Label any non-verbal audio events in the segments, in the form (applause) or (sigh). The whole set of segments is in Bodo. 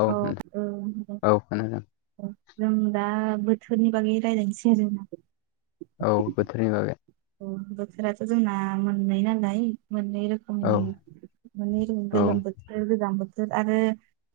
औ अ नोंथां औ खोनादों जों दा बोथोरनि बागै रायज्लायसै आरो ना औ बोथोरनि बागै अ बोथोराथ' जोंना मोननै नालाय मोननै औ रोखोमनि औ गोलोम बोथोर गोजां बोथोर आरो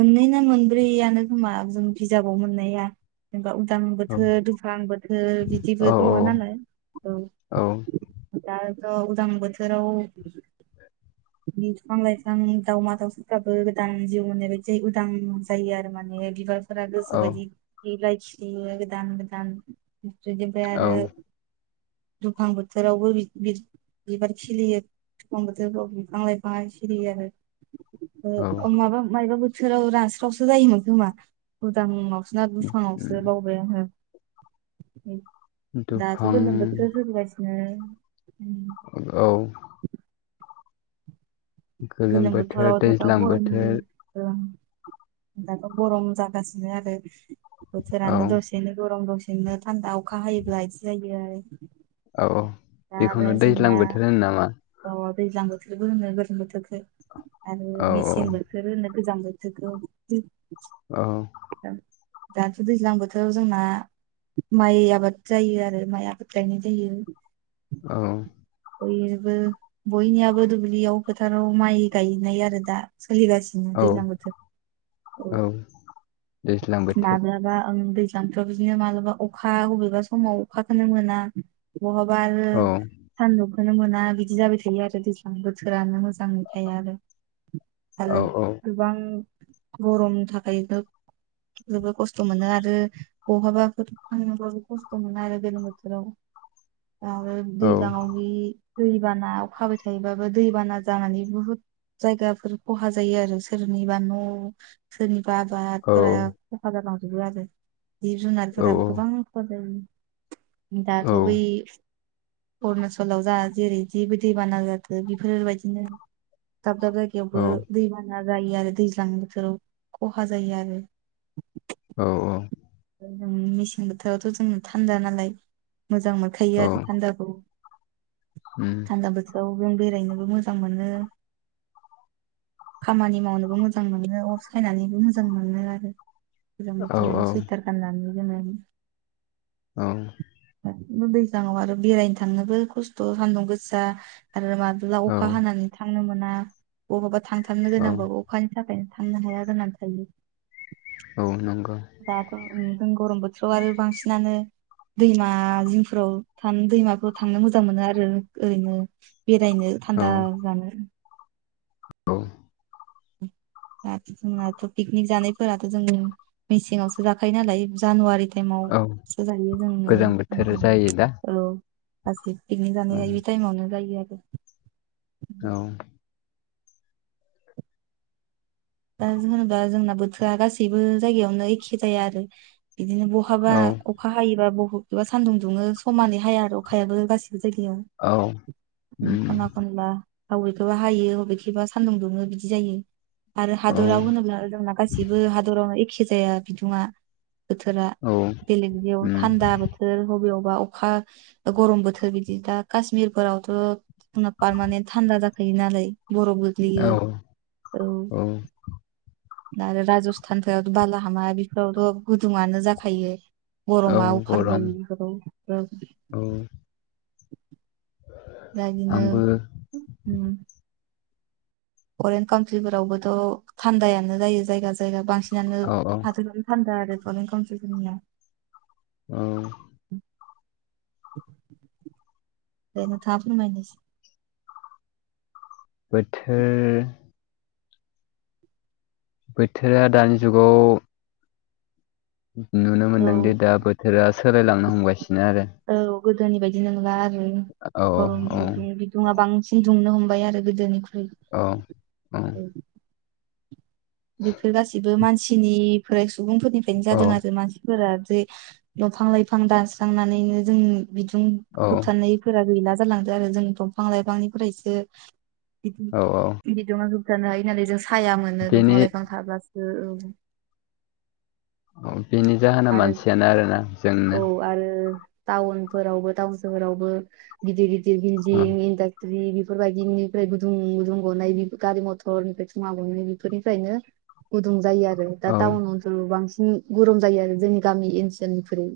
मोननै ना मोनब्रैयानो खोमा जों बिजाबाव मोननाया जेनेबा गोजां औ बोथोर दुफां बोथोर औ बिदिबो दङ नालाय औ औ आरोथ' उदां बोथोराव बिफां लाइफां दावमा दावउसाफ्राबो गोदान जिउ मोननाय बायदि जायो उदां जायो आरो माने बिबारफोरा गोसो बायदि बिलाय खिलियो गोदान गोदान बिनिफ्राय औ आरो दुफां बोथोरावबो बिबार खिलियो अ दुफां बोथोरफ्राव बिफां लायफांआ सिरियो आरो औ ओ-ओ माबा मायबा बोथोराव रानास्रावसो जायोमोन खोमा उदांआव ना दुफाङावसो बावबाय आङो। दुफां सो जोरलायसिनो। औ। गोलोम गलम बोथोर बथरावथ' दा दैज्लां गरम बोथोर ओ दाथ' गरम जागासिनो आरो औ बोथोरानो दसेनो गरम दसे नो थान्दा अखा हायोब्ला इदि जायो आरो। औ दा आरो बेखौनो जोंना दैज्लां बोथोर होनो नामा? अ दैज्लां बोथोरबो होनो गोलोम बोथोरखो आरो औ मेसें बोथोर होनो गोजां बोथोरखौ औ। दाथ' दैज्लां बोथोराव जोंना माइ आबाद जायो आरो माइ आबाद गायनाय जायो। औ बयबो बयनियाबो दुब्लियाव फोथाराव माइ गायनाय आरो दा फोलिगासिनो औ दैज्लां बोथोर औ दैज्लां बोथोर मानोबा आं दै दानाथ' बिदिनो मालाबा अखा बबेबा समाव अखाखौनो मोना बहबा आरो औ सानदुं खोनो मोना बिदि जाबाय थायो आरो दैज्लां बोथोरानो मोजाङै थाया आरो औ आरो औ गोबां गरमनि थाखायबो (inaudible) जोबोद खस्थ' मोनो आरो बहाबाफोर थांनोब्लाबो खस्थ' मोनो आरो गोलोम बोथोराव। (inaudible) आरो औ दैज्लांआव बे दैबाना अखाबाय थायोबाबो दैबाना जानानै बुहुद जायगाफोर खहा जायो आरो सोरनिबा न' सोरनिबा आबाद औ फोरा खहा जालांजोबो आरो जिब औ जुनारफोराबो गोबां खहा जायो दाथ' औ बै अरुणचलाव जा जेरै जेबो दैबाना जादो बेफोरबायदिनो दाब दाब औ जायगायावबो दैबाना जायो आरो दैज्लां बोथोराव खहा जायो आरो (inaudible) औ-औ उम मेसें बोथोरावथ' जों थान्दा नालाय मोजां औ मोनखायो आरो थान्दाखौ थान्दा बोथोराव जों बेरायनोबो मोजां मोनो खामानि मावनोबो मोजां मोनो अर सायनानैबो मोजां मोनो आरो गोजां बोथोराव सै (unintelligible) औ दैज्लांआव आरो बेरायनो थांनोबो खस्थ' सान्दुं गोसा आरो माब्ला औ अखा हानानै थांनो मोना बहाबा थांथारनो औ गोनांबाबो अखानि थाखायनो थांनो हाया गोनां (unintelligible) औ नंगौ दाथ' ओं गरम बोथोराव आरो बांसिनानो दैमा जिंफोराव थानो दैमाफोराव थांनो मोजां मोनो आरो ओरैनो बेरायनो औ थान्दा जानो। औ (inaudible) (unintelligible) जोंनाथ' पिकनिक जानायफोराथ' जों मेसेंआवसो जाखायो नालाय जानुवारि औ टाइमावसो जायो जोङो गोजां बोथोर ओंखाम जायो दा औ गासै पिकनिक ओं जानाया ओयबे टाइमावनो जायो आरो। औ दा होनोबा जोंना बोथोरा गासैबो जायगायावनो एखे जाया आरो बिदिनो बहाबा औ अखा हायोबा बहबा सानदुं दुङो समानै हाया आरो अखायाबो गासिबो जायगायाव औ उम खना खनला बबेखौबा हायो बबेखौबा सान्दुं दुङो बिदि जायो। आरो औ हादराव होनोब्ला जोंना गासैबो हादरावनो एखे जाया बिदुुंआ बोथोरा औ बेलेग बेयाव उम थान्दा बोथोर बबेयाव -बा अखा गरम बोथोर बिदि दा काश्मिरफोरावथ' पारमानेन्ट थान्दा जाखायो गनानै बरफ औ गोग्लैयो औ आरो राजस्थानफोरावथ' बालाहामा बेफोरावथ' गुदुङानो जाखायो। औ गरमा अभार गरम जायोबेफोराव औ दा आंबो बिदिनो फरेन कान्ट्रिफोरावबोथ' थान्दायानो जायो जायगा जायगा बांसिन बियानो औ औ हाथोनो थान्दा आरो फरेन काउन्सिल फोराव अ देन थाफनो बुंनायसि बोथोर बोथोरा दानि जुगाव नुनो औ मोनदों दि दा बोथोरा सोलायलांनो हमगासिनो आरो औ गोदोनि बायदि नोंला आरो गरम औ गुदुं गुदुंआ बांसिन दुंनो हमबाय आरो गोदोनि औ औ बेफोर गासैबो मानसिनिफ्राय सुबुंफोरनिफ्रायनो जादों आरो मानसिफोरा दफां लाइफां दानस्रांनानैनो जों बिदुं औ होबथानायफोरा गैला जालांदों आरो जों दंफां लाइफांनिफ्रायसो बिदुं औ औ बिदुंआ गोबां गायनाय होननानै जों साया मोनो बेनि दंफां लाइफां थाब्लासो औ बिनि जाहोना आरो मानसियानो आरोना जोंनो औ आरो टाउनफोरावबो टाउन सोहोरावबो गिदिर गिदिर औ बिल्डिं स्रि बेफोरबायदिनिफ्राय गुदुं गुदुं गनाय गारि मथरनिफ्राय घूवा गनाय बेफोरनिफ्रायनो गुदुं जायो आरो दा औ टाउन ओनसोलाव बांसिन गरम जायो आरो जोंनि गामि ओनसोलनिखुरै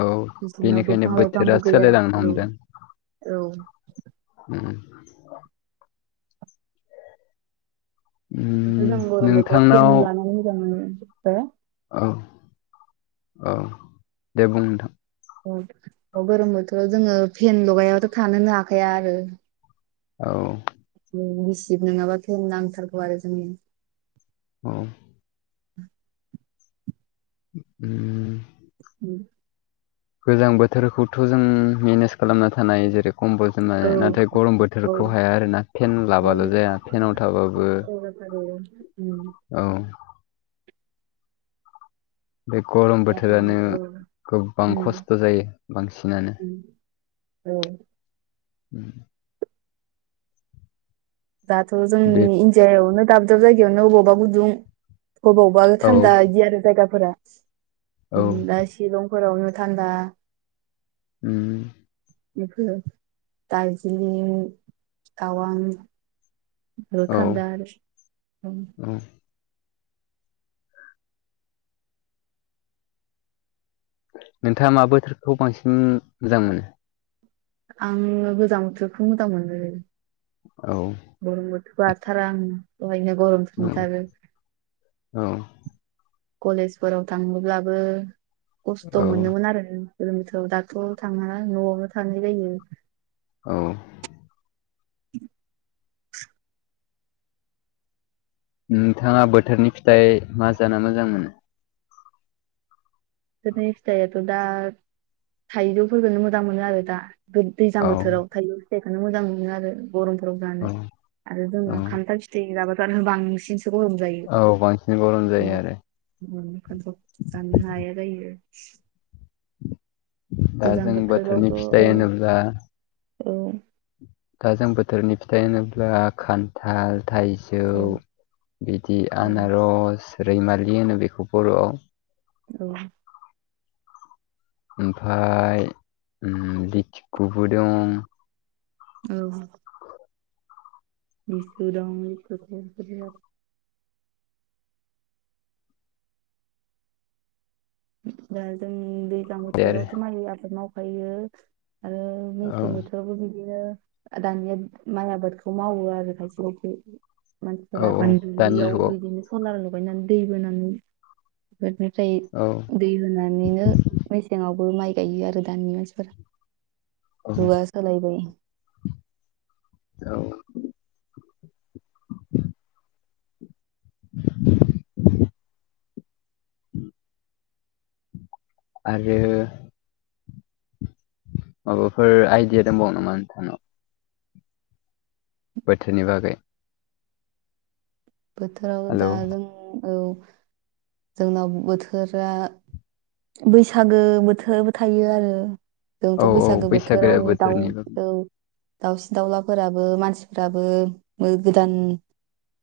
औ बिसिनाव बेनिखायनो दंफां बोथोरा लाइफांबो गैया सोलायलांनो औ हमदों औ (unintelligible) दाथ उम जों गरम बोथोराव फेल नोंथांनाव लानानै मोजां मोनो। औ औ दे बुं नोंथां गरम बोथोराव जोङो फेन लगायाबाथ' थानोनो हाखाया आरो औ गिसिब नङाबा फेन नांथारगौ आरो जोंनि औ (inaudible) उ (inaudible) गोजां बोथोरखौथ' जों मेनेज खालामना थानाय जेरै कम्बल जोमनानै औ नाथाय गरम औ बोथोरखौ हाया आरोना फेन लाबाल' जाया फेनाव थाबाबो आरो औ बे गरम बोथोरानो गोबां खस्थ' जायो बांसिनानो औ उम दाथ' बे जोंनि इण्डियाआवनो दाब दाब जायगायावनो बबावबा गुदुं अबावबा औ थान्दा बिदि आरो जायगाफोरा औ दा सिलं फोरावनो थान्दा उम बेफोर दार्जिलिंग तावां र औ थानदा आरो नोंथाङा मा बोथोरखौ बांसिन मोजां मोनो? आङो गोजां बोथोरखौ मोजां मोनो लै औ गरम बोथोरबा हाथारा आं सहायनो औ गरमसो मोनथारो औ कलेजफोराव थाङोब्लाबो खस्थ' औ मोनोमोन आरो जों गोलोम बोथोराव दाथ' थांला न'आवनो थांनाय जायो। औ नोंथाङा बोथोरनि फिथाइ मा जाना मोजां मोनो? बोथोरनि फिथायाथ' दा थाइजौफोरखौनो मोजां मोनो आरो दा। दैज्लां औ बोथोराव थायजौ फिथाइखौनो मोजां मोनो आरो। गरमफोराव जानो औ आरो औ जोंना खान्थाल फिथाइ जाबाथ' आरो बांसिन सो गरम जायो औ बांसिन गरम जायो आरो (inaudible) जानो हायो। दा गोजां जों बोथोरनि बोथोरावथ' औ फिथाइ होनोब्ला औ दा जों बोथोरनि फिथाइ होनोब्ला खान्थाल थाइजौ औ बिदि औ आनारस रैमालि होनो बेखौ बर'आव। औ। ओमफाय उम लिथिखुबो दं। औ। (unintelligible) दा जों दैज्लां बे आरो बोथोरावथ' माइ आबाद मावखायो। आरो औ मेसें बोथोरावबो बिदिनो दानिया माइ आबादखौ मावो आरो खायसे खायसे। औ मानसिफोरा औ माने दानि दुब्लियाव जुगाव बिदिनो सलार लगायनानै दै बोनानै (unintelligible) औ जायों दै होनानैनो मेसेंआवबो माइ गायो आरो दानि मानसिफोरा। औ जुगा सोलायबाय। औ आरो माबाफोर आइडिया दंबावो नामा नोंथानाव? बोथोरनि बागै। बोथोराव दा हेलौ जों औ। जोंनाव बोथोरा बैसागो बोथोरबो थायो आरो। औ जोंथ' औ बैसागो बोथोराव दाउ बोथोरनि बागै औ दाउसिन-दाउलाफोराबो मानसिफोराबो गोदान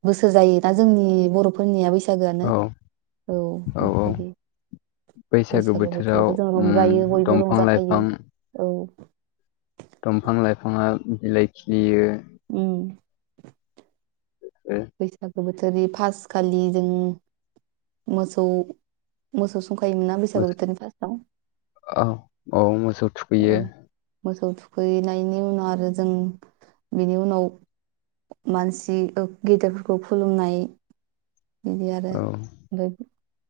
बोस जायोना जोंनि बर'फोरनिया बैसागोआनो। औ औ बेबायदि बैसागो बैसागु बोथोराव बोथोरावथ' जों उम रंजायो बयबो दंफां रंजाखायो। औ दंफां-लाइफाङा बिलाइ खिलियो। उम आरो बैसागु बोथोर फासखालि जों मोसौ मोसौ संखायोमोन ना बैसागो मोसौ बोथोरनि फार्स्टआव? औ औ मोसौ थुखैयो। औ मोसौ थुखैनायनि उनाव आरो जों बेनि उनाव मानसि गेदेरफोरखौ खुलुमनाय बिदि आरो। औ ओमफाय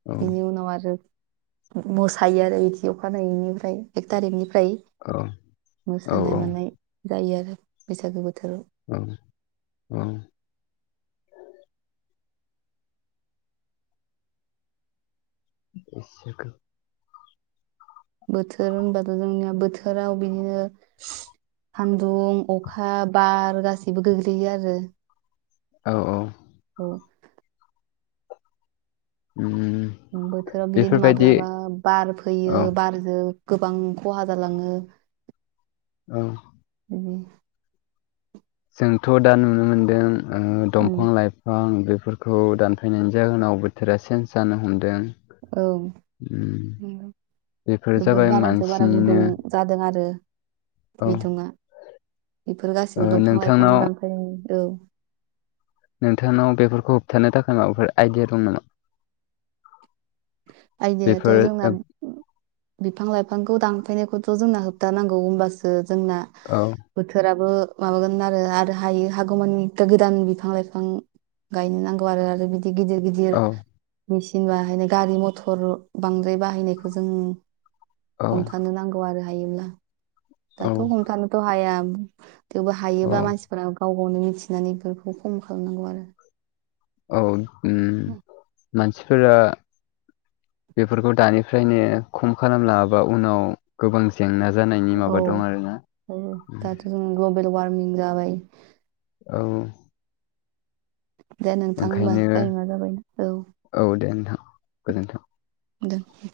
औ बिनि उनाव आरो मोसायो आरो इदि अखानायैनिफ्राय एक थारिखनि फ्राय औ औ मोसानाय औ मानाय जायो आरो बैसागो बोथोराव। औ औ (unintelligible) बोथोर होनबाथ' जोंनिया बोथोराव बिदिनो सान्दुं, अखा, बार गासैबो गोग्लैयो आरो। औ औ। (inaudible) उम बोथोराव बिदिनो बेफोरबायदि माब्लाबा बार औ फैयो बारजों गोबां खहा जालाङो। औ (inaudible) जोंथ' दा नुनो मोनदों उम दंफां लाइफां बेफोर फोरखौ दानफैनायनि जाहोनाव बोथोरा चेन्ज जानो हमदों औ उम नंगौ बेफोर जोबोद जाबाय बारानिफ्राय बारा गुदुं मानसिनिनो जादों आरो औ बिदुंआ बेफोर ओ गासैबो दंफां-लाइफां नोंथांनाव दानफायनायनि औ नोंथांनाव बेफोरखौ होबथानो थाखाय माबाफोर आइडिया दं नामा? आयदायाथ' बेफोर जोंना बिफां लाइफांखौ दान दानफायनायखौथ' जोंना होबथानांगौ होनबासो जोंना ओ, बोथोराबो माबागोन आरो-आरो हायो हागौमानि गोदान बिफां- लाइफां गायनो नांगौ आरो बिदि गिदिर-गिदिर औ मेचिन बाहायनाय गारि मथर बांद्राय बाहायनायखौ जों औ हमथानो नांगौ आरो हायोब्ला औ दाथ' हमथानोथ' हाया थेवबो औ हायोब्ला मानसिफोरा गाव गावनो मिथिनानै बेफोरखौ खम खालामनांगौ आरो औ ओम मानसिफोरा बेफोरखौ दानिफ्रायनो खम खालामलाङाबा उनाव गोबां जेंना जानायनि औ माबा दं आरोना औ उम, दाथ' जों ग्लबेल वारमिं जाबाय औ दे नोंथां होमबा ओंखायनो टाइमा जाबायना औ औ दे नोंथां गोजोन्थों। दे